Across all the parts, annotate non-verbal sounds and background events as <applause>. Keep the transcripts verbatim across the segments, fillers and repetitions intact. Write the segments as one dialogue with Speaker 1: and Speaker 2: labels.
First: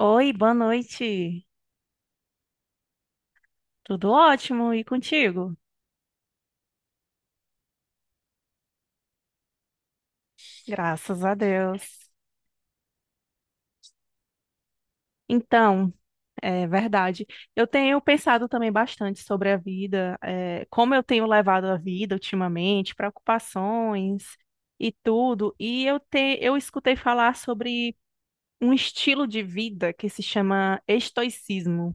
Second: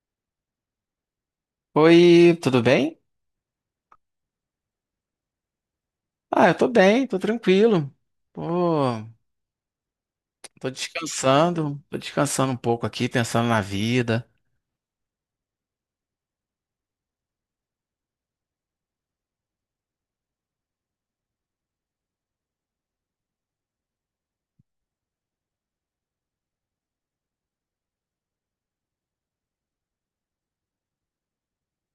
Speaker 1: Oi, boa noite.
Speaker 2: Oi, tudo bem?
Speaker 1: Tudo ótimo e contigo?
Speaker 2: Ah, eu tô bem, tô tranquilo. Pô, tô
Speaker 1: Graças a
Speaker 2: descansando, tô
Speaker 1: Deus.
Speaker 2: descansando um pouco aqui, pensando na vida.
Speaker 1: Então, é verdade. Eu tenho pensado também bastante sobre a vida, é, como eu tenho levado a vida ultimamente, preocupações e tudo. E eu te, eu escutei falar sobre um estilo de vida que se chama estoicismo,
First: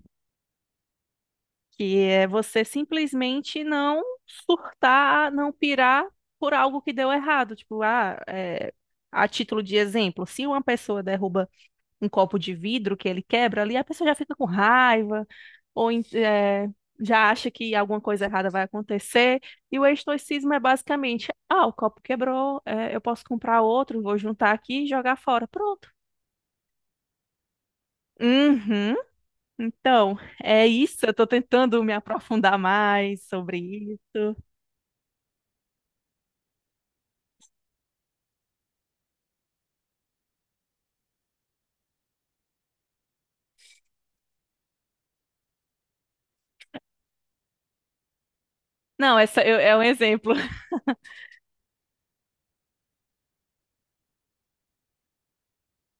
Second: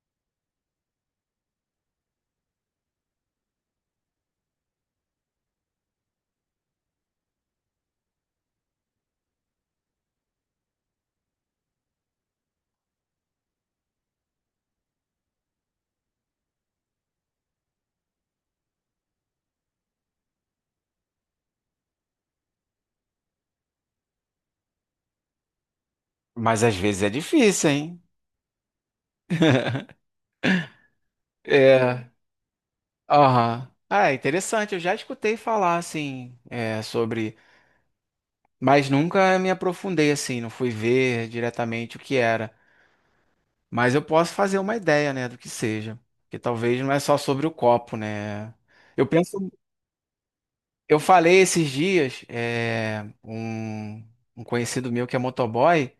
Speaker 1: que é você simplesmente não surtar, não pirar por algo que deu errado. Tipo, ah, é, a título de exemplo, se uma pessoa derruba um copo de vidro que ele quebra ali, a pessoa já fica com raiva, ou en- é, já acha que alguma coisa errada vai acontecer. E o estoicismo é basicamente, ah, o copo quebrou, é, eu posso comprar outro, vou juntar aqui e jogar fora. Pronto.
Speaker 2: Mas às vezes é difícil, hein?
Speaker 1: Uhum. Então, é isso. Eu estou tentando me
Speaker 2: É,
Speaker 1: aprofundar mais sobre
Speaker 2: aham. Ah, é
Speaker 1: isso.
Speaker 2: interessante, eu já escutei falar, assim, é, sobre... Mas nunca me aprofundei, assim, não fui ver diretamente o que era. Mas eu posso fazer uma ideia, né, do que seja. Porque talvez não é só sobre o copo, né? Eu
Speaker 1: Não,
Speaker 2: penso
Speaker 1: essa eu- é um exemplo.
Speaker 2: Eu falei esses dias, é, um, um conhecido meu que é motoboy,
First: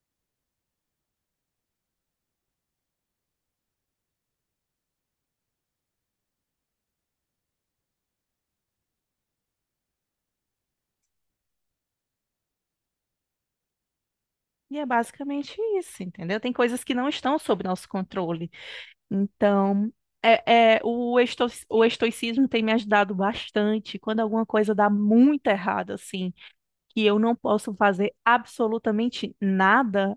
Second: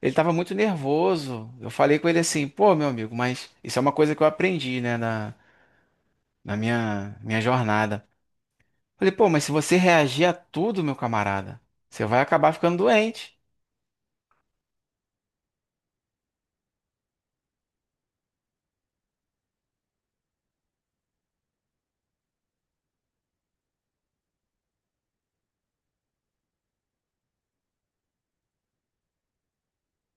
Speaker 2: ele tava muito nervoso. Eu falei com ele assim, pô, meu amigo, mas isso é uma coisa que eu aprendi, né, na, na minha, minha jornada. Falei, pô, mas se você reagir a tudo, meu camarada, você vai acabar ficando doente.
Speaker 1: E é basicamente isso, entendeu? Tem coisas que não estão sob nosso controle. Então, é, é, o esto- o estoicismo tem me ajudado bastante quando alguma coisa dá muito errado, assim, que eu não posso fazer absolutamente nada.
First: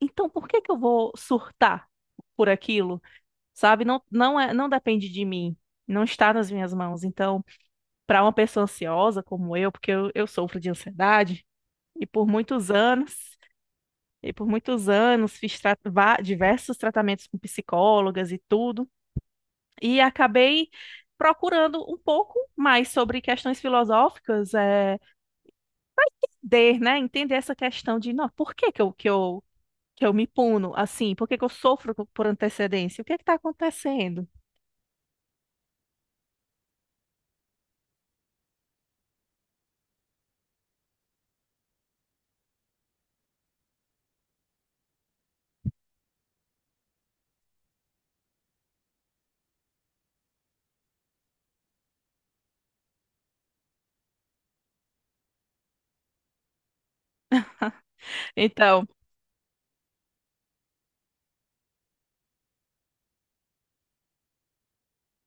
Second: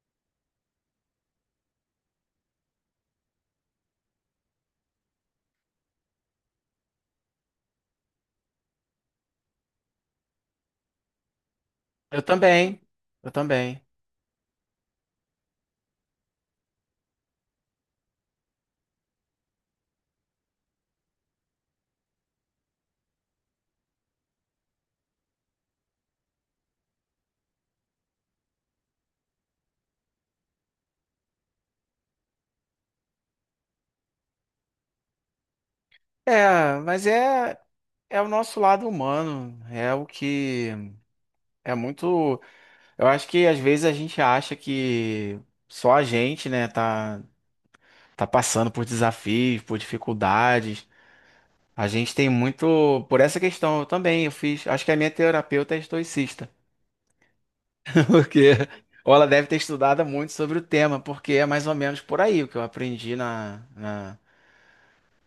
Speaker 1: Então, por que que eu vou surtar por aquilo? Sabe? Não, não é, não depende de mim. Não está nas minhas mãos. Então, para uma pessoa ansiosa como eu, porque eu eu sofro de ansiedade, e
Speaker 2: Eu
Speaker 1: por muitos
Speaker 2: também, eu
Speaker 1: anos.
Speaker 2: também.
Speaker 1: E por muitos anos fiz tra- va- diversos tratamentos com psicólogas e tudo, e acabei procurando um pouco mais sobre questões filosóficas, é, de, né, entender essa questão de, não, por que que eu, que eu, que eu me puno assim? Por que que eu sofro co- por antecedência? O que está acontecendo?
Speaker 2: É, mas é, é o nosso lado humano, é o que é muito. Eu acho que às vezes a gente acha que só a gente, né, tá. tá passando por desafios, por dificuldades. A gente tem muito. Por essa questão eu também, eu fiz. Acho que a minha terapeuta é estoicista. <laughs> Porque.
Speaker 1: Então,
Speaker 2: Ou ela deve ter estudado muito sobre o tema, porque é mais ou menos por aí o que eu aprendi na, na,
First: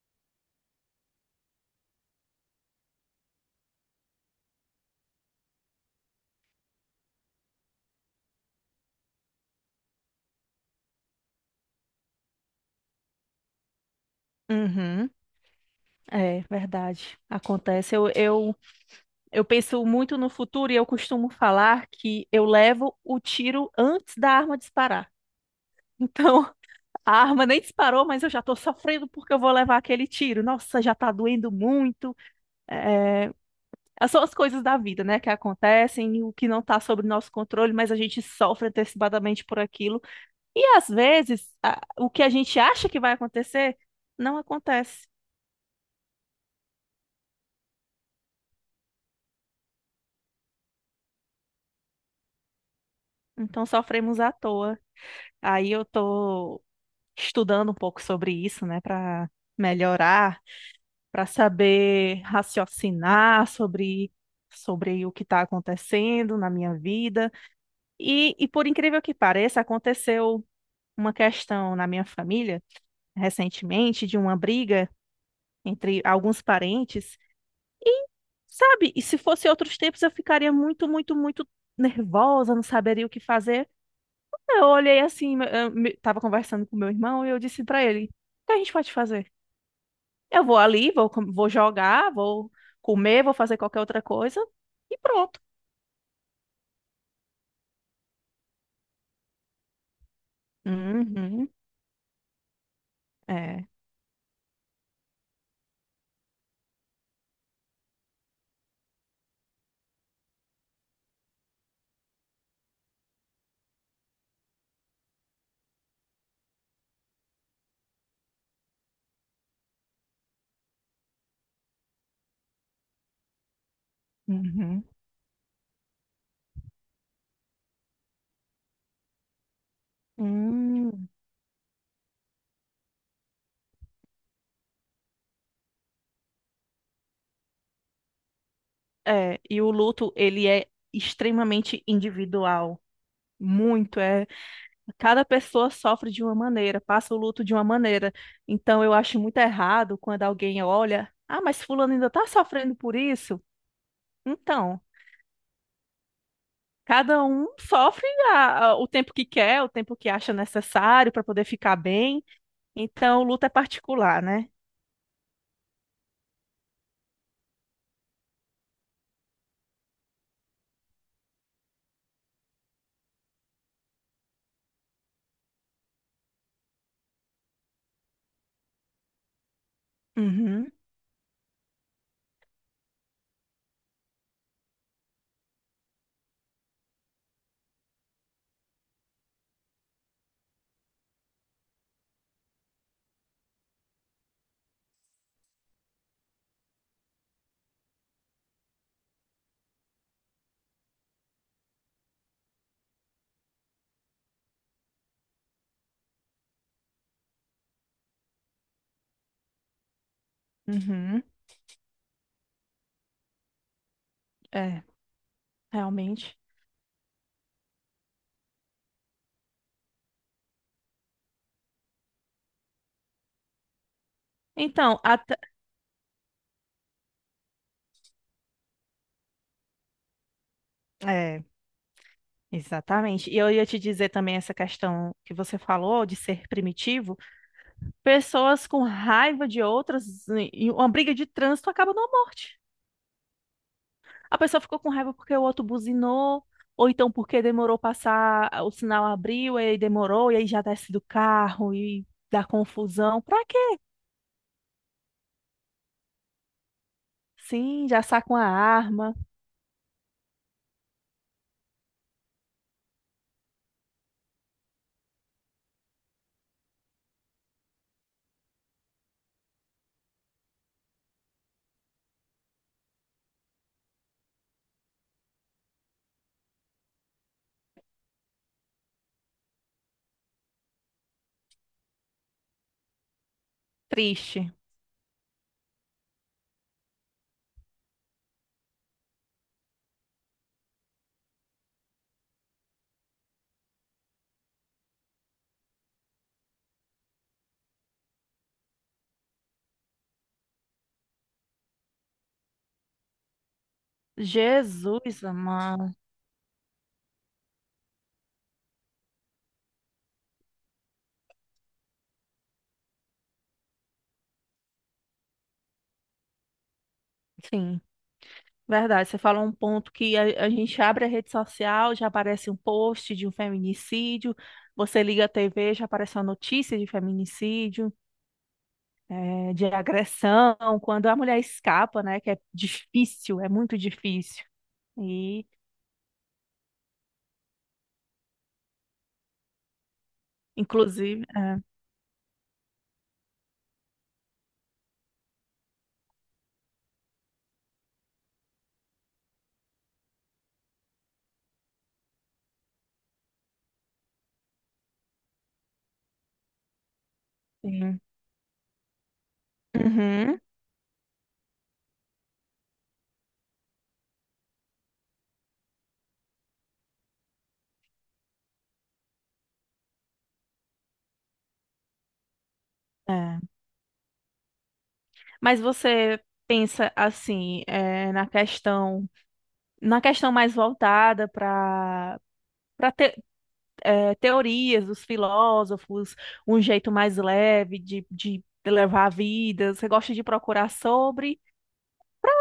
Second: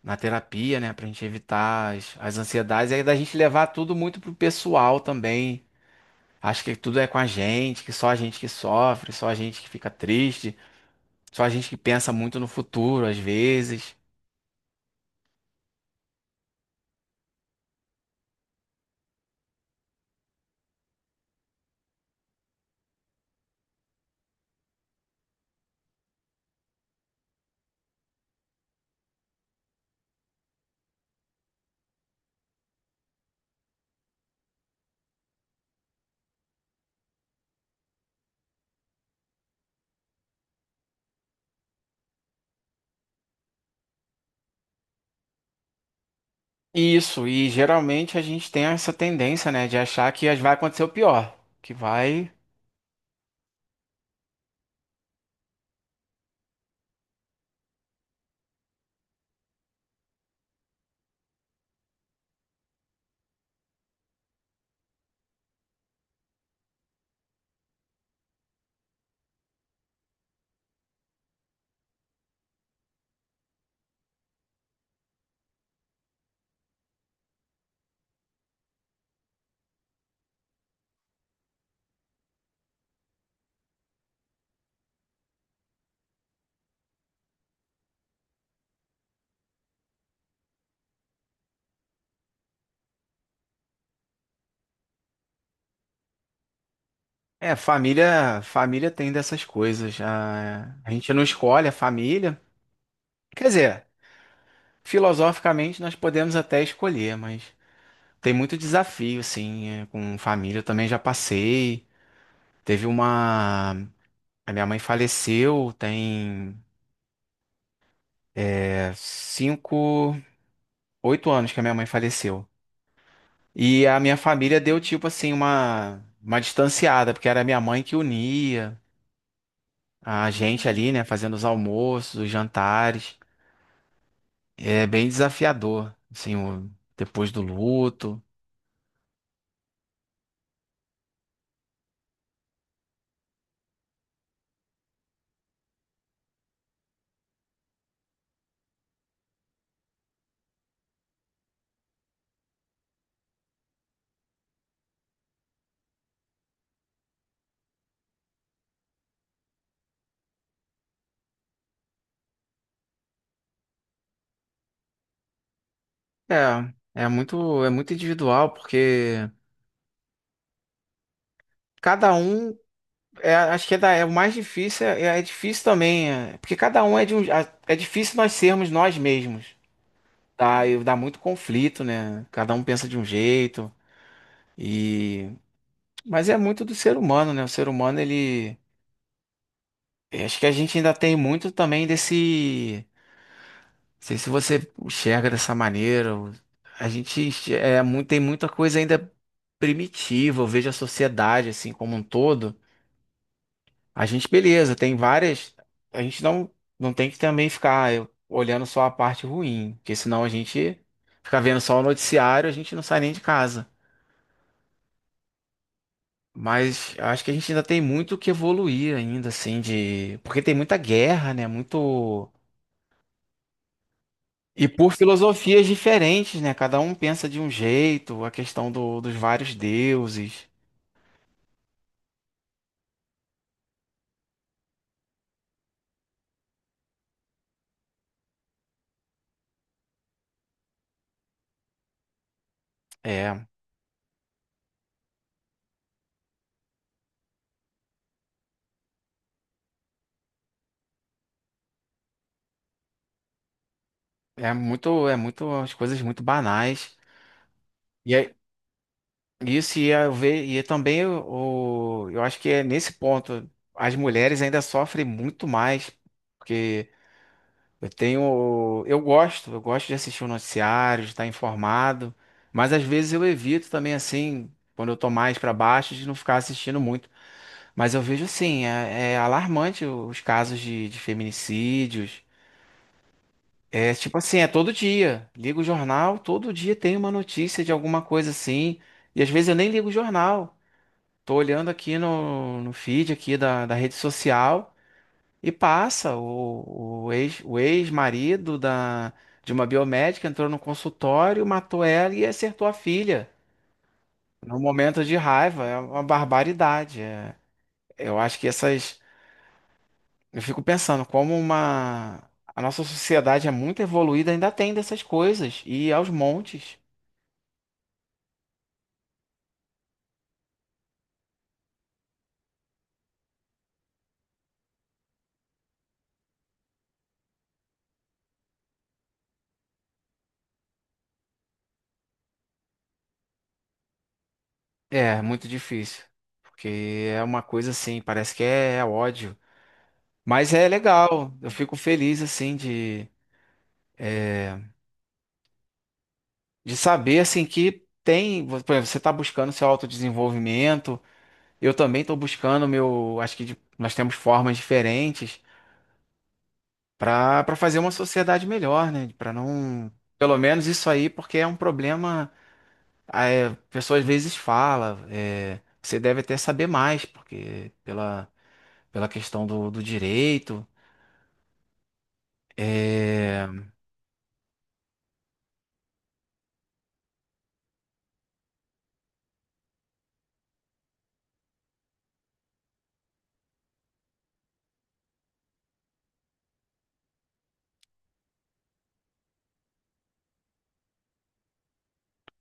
Speaker 2: na terapia, né? Pra gente evitar as, as ansiedades. E aí da gente levar tudo muito pro pessoal também. Acho que tudo é com a gente, que só a gente que sofre, só a gente que fica triste, só a gente que pensa muito no futuro, às vezes.
Speaker 1: uhum, é verdade, acontece. Eu, eu, eu penso muito no futuro e eu costumo falar que eu levo o tiro antes da arma disparar. <laughs> Então, a arma nem disparou, mas eu já estou sofrendo porque eu vou levar aquele tiro. Nossa, já está doendo muito. É, é, São as coisas da vida, né, que acontecem, o que não está sob nosso controle, mas a gente sofre antecipadamente por aquilo. E às vezes, a- o que a gente acha que vai acontecer, não acontece.
Speaker 2: Isso, e geralmente a gente tem essa tendência, né, de achar que as- vai acontecer o pior, que vai...
Speaker 1: Então sofremos à toa. Aí eu estou estudando um pouco sobre isso, né, para melhorar, para saber raciocinar sobre sobre o que está acontecendo na minha vida. E, e por incrível que pareça, aconteceu uma questão na minha família recentemente de uma briga entre alguns parentes. E, sabe, e se fosse outros tempos eu ficaria muito, muito, muito nervosa, não saberia o que fazer. Eu olhei assim, me- eu me- tava conversando com meu irmão e eu disse pra ele: O que a gente pode fazer? Eu vou ali, vou, com- vou jogar, vou comer, vou fazer qualquer outra coisa e pronto.
Speaker 2: É, família, família tem dessas coisas, a, a gente não
Speaker 1: Uhum,
Speaker 2: escolhe a família, quer
Speaker 1: é.
Speaker 2: dizer, filosoficamente nós podemos até escolher, mas tem muito desafio, assim, é, com família, eu também já passei, teve uma... A minha mãe faleceu, tem é, cinco, oito anos que a minha mãe faleceu. E a minha família deu
Speaker 1: Uhum.
Speaker 2: tipo assim uma uma distanciada, porque era minha mãe que unia a gente ali, né,
Speaker 1: Hum.
Speaker 2: fazendo os almoços, os jantares. É bem desafiador, assim, o- depois do luto.
Speaker 1: É, e o luto, ele é extremamente individual. Muito, é. Cada pessoa sofre de uma maneira, passa o luto de uma maneira. Então, eu acho muito errado quando alguém olha, ah, mas fulano ainda tá sofrendo por isso? Então, cada um sofre a- a- o tempo que quer, o tempo que acha necessário para poder ficar bem. Então, o luto é particular, né?
Speaker 2: É, é muito é muito individual, porque cada um é, acho que é, da, é o mais difícil, é, é difícil também, é, porque cada um é de um, é é difícil nós sermos nós mesmos. Dá,
Speaker 1: Uhum,
Speaker 2: dá muito conflito, né? Cada um pensa de um jeito. E Mas é muito do ser humano, né? O ser humano, ele. eu Acho que a gente ainda tem muito também desse. Não sei se você enxerga dessa maneira. ou- A gente enx- é, muito, tem muita coisa ainda primitiva. Eu vejo a sociedade, assim, como um todo. A gente, beleza, tem várias. A gente não, não tem que também ficar eu, olhando só a parte ruim, porque senão a gente
Speaker 1: uhum,
Speaker 2: fica vendo só o noticiário, a gente não sai nem de casa.
Speaker 1: é, realmente.
Speaker 2: Mas acho que a gente ainda tem muito que evoluir ainda, assim, de. Porque tem muita guerra, né? Muito. E por
Speaker 1: Então,
Speaker 2: filosofias diferentes, né? Cada um pensa de um jeito, a questão do- dos vários deuses.
Speaker 1: até, exatamente. E eu ia te dizer também essa questão que você falou de ser primitivo. Pessoas com raiva de outras, em uma briga de trânsito acaba numa morte.
Speaker 2: É,
Speaker 1: A pessoa ficou com raiva porque o outro buzinou, ou então porque demorou passar, o sinal abriu e aí demorou, e aí já desce do carro e dá confusão. Pra quê?
Speaker 2: é muito, é muito, as coisas muito banais.
Speaker 1: Sim, já
Speaker 2: E
Speaker 1: saca
Speaker 2: é,
Speaker 1: uma arma.
Speaker 2: isso ia ver, e também o, eu acho que é nesse ponto as mulheres ainda sofrem muito mais, porque Eu tenho, eu gosto, eu gosto de assistir o noticiário, de estar informado, mas às vezes eu evito também assim, quando eu tô mais para baixo, de não ficar assistindo muito. Mas eu vejo assim, é, é alarmante os casos de, de feminicídios. É tipo assim, é
Speaker 1: Triste.
Speaker 2: todo dia. Ligo o jornal, todo dia tem uma notícia de alguma coisa assim. E às vezes eu nem ligo o jornal. Tô olhando aqui no, no feed aqui da, da rede social. E passa, o, o ex, o ex-marido da, de uma biomédica entrou no consultório, matou ela e acertou a filha. Num momento de
Speaker 1: Jesus,
Speaker 2: raiva, é
Speaker 1: mano.
Speaker 2: uma barbaridade. é. Eu acho que essas. Eu fico pensando como uma. A nossa sociedade é muito evoluída, ainda tem dessas coisas, e aos montes.
Speaker 1: Sim. Verdade, você falou um ponto que a, a gente abre a rede social, já aparece um post de um feminicídio, você liga a T V, já aparece uma notícia de feminicídio, eh, de agressão, quando a mulher escapa, né, que é difícil, é muito difícil.
Speaker 2: É,
Speaker 1: E,
Speaker 2: muito difícil. Porque é uma coisa assim, parece que é, ódio. Mas é
Speaker 1: inclusive,
Speaker 2: legal, eu
Speaker 1: é,
Speaker 2: fico feliz assim de de saber assim que tem, por exemplo, você está buscando seu autodesenvolvimento, eu também estou buscando meu, acho que de- nós temos formas diferentes para para fazer uma
Speaker 1: sim.
Speaker 2: sociedade melhor, né? Para não, pelo
Speaker 1: Uhum,
Speaker 2: menos isso aí, porque é um problema, a é, pessoa às vezes fala, é, você deve até saber mais, porque pela pela questão do, do direito,
Speaker 1: é.
Speaker 2: é,
Speaker 1: Mas você pensa assim, eh, na questão, na questão mais voltada para eh, teorias dos filósofos, um jeito mais leve de, de levar a vida, você gosta de procurar sobre,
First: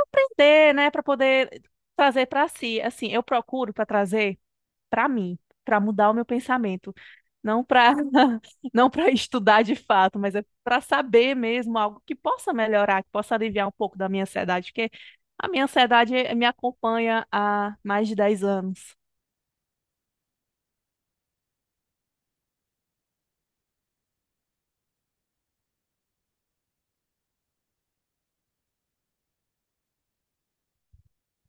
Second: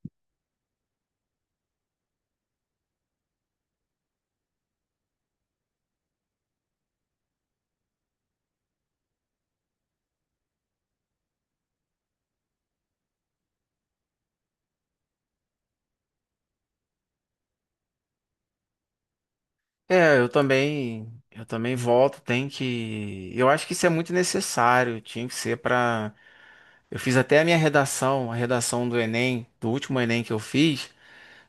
Speaker 1: entender, né, para poder trazer para si. Assim, eu procuro para trazer para mim, para mudar o meu pensamento, não para <laughs> não para estudar de fato, mas é para saber mesmo algo que possa melhorar, que possa aliviar um pouco da minha ansiedade, porque a minha ansiedade me acompanha há mais de dez anos.
Speaker 2: é, eu também, eu também, volto, tem que, eu acho que isso é muito necessário, tinha que ser para Eu fiz até a minha redação, a redação do Enem, do último Enem que eu fiz,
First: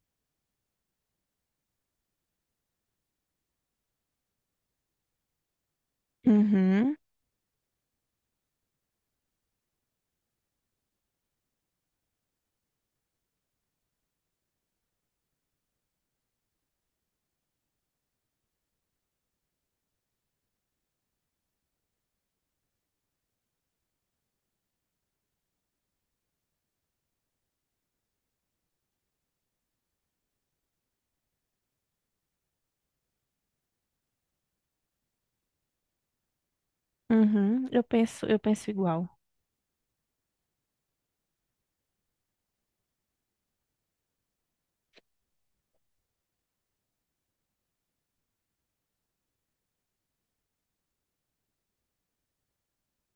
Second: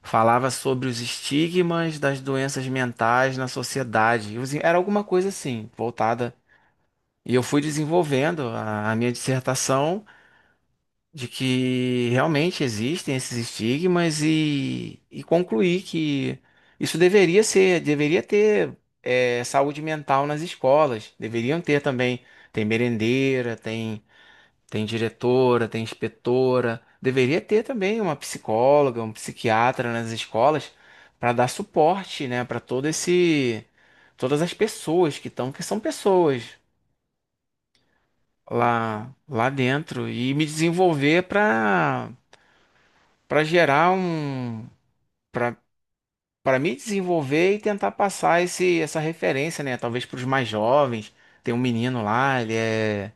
Speaker 2: falava sobre os estigmas das doenças mentais na sociedade. E os- Era alguma coisa assim, voltada.
Speaker 1: Uhum,
Speaker 2: E eu fui desenvolvendo a, a minha dissertação de que realmente existem esses estigmas e, e concluí que isso deveria ser, deveria ter eh, saúde mental nas escolas, deveriam ter também. Tem merendeira, tem. Tem diretora, tem inspetora. Deveria ter também uma psicóloga, um psiquiatra nas escolas para dar suporte, né, para todo esse todas as pessoas que estão, que são pessoas
Speaker 1: uhum, eu penso, eu penso igual.
Speaker 2: lá lá dentro e me desenvolver para para gerar um para para me desenvolver e tentar passar esse essa referência, né, talvez para os mais jovens. Tem um menino lá, ele é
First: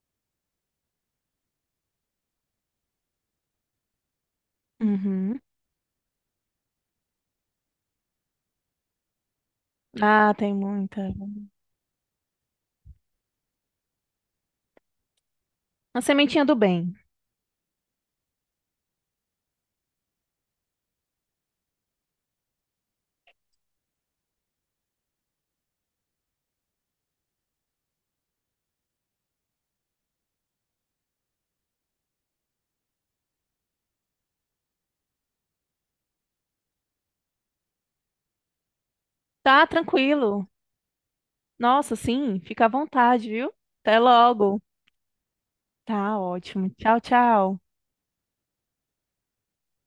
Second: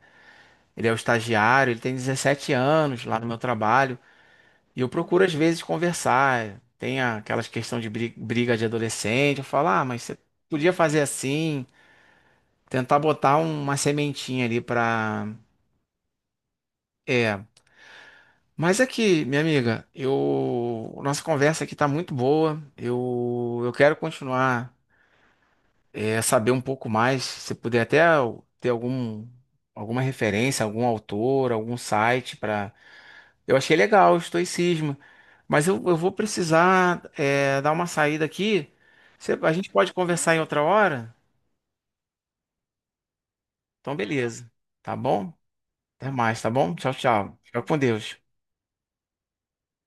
Speaker 2: ele é o estagiário, ele tem dezessete anos lá no meu trabalho. E eu procuro às
Speaker 1: Uhum.
Speaker 2: vezes conversar. Tem a- aquelas questões de bri- briga de adolescente. Eu falo, ah, mas você
Speaker 1: Ah, tem
Speaker 2: podia fazer
Speaker 1: muita.
Speaker 2: assim, tentar botar um- uma sementinha ali pra.
Speaker 1: Uma sementinha do bem.
Speaker 2: É. Mas aqui, minha amiga, eu. Nossa conversa aqui tá muito boa. Eu, eu quero continuar, é, saber um pouco mais. Se puder até ter algum, alguma referência, algum autor, algum site para Eu achei legal o estoicismo, mas eu, eu vou precisar é, dar uma saída aqui. Você- a
Speaker 1: Tá
Speaker 2: gente pode conversar em
Speaker 1: tranquilo.
Speaker 2: outra hora?
Speaker 1: Nossa, sim, fica à vontade, viu?
Speaker 2: Então,
Speaker 1: Até
Speaker 2: beleza.
Speaker 1: logo.
Speaker 2: Tá bom? Até
Speaker 1: Tá
Speaker 2: mais, tá
Speaker 1: ótimo.
Speaker 2: bom? Tchau,
Speaker 1: Tchau,
Speaker 2: tchau.
Speaker 1: tchau.
Speaker 2: Fica com Deus.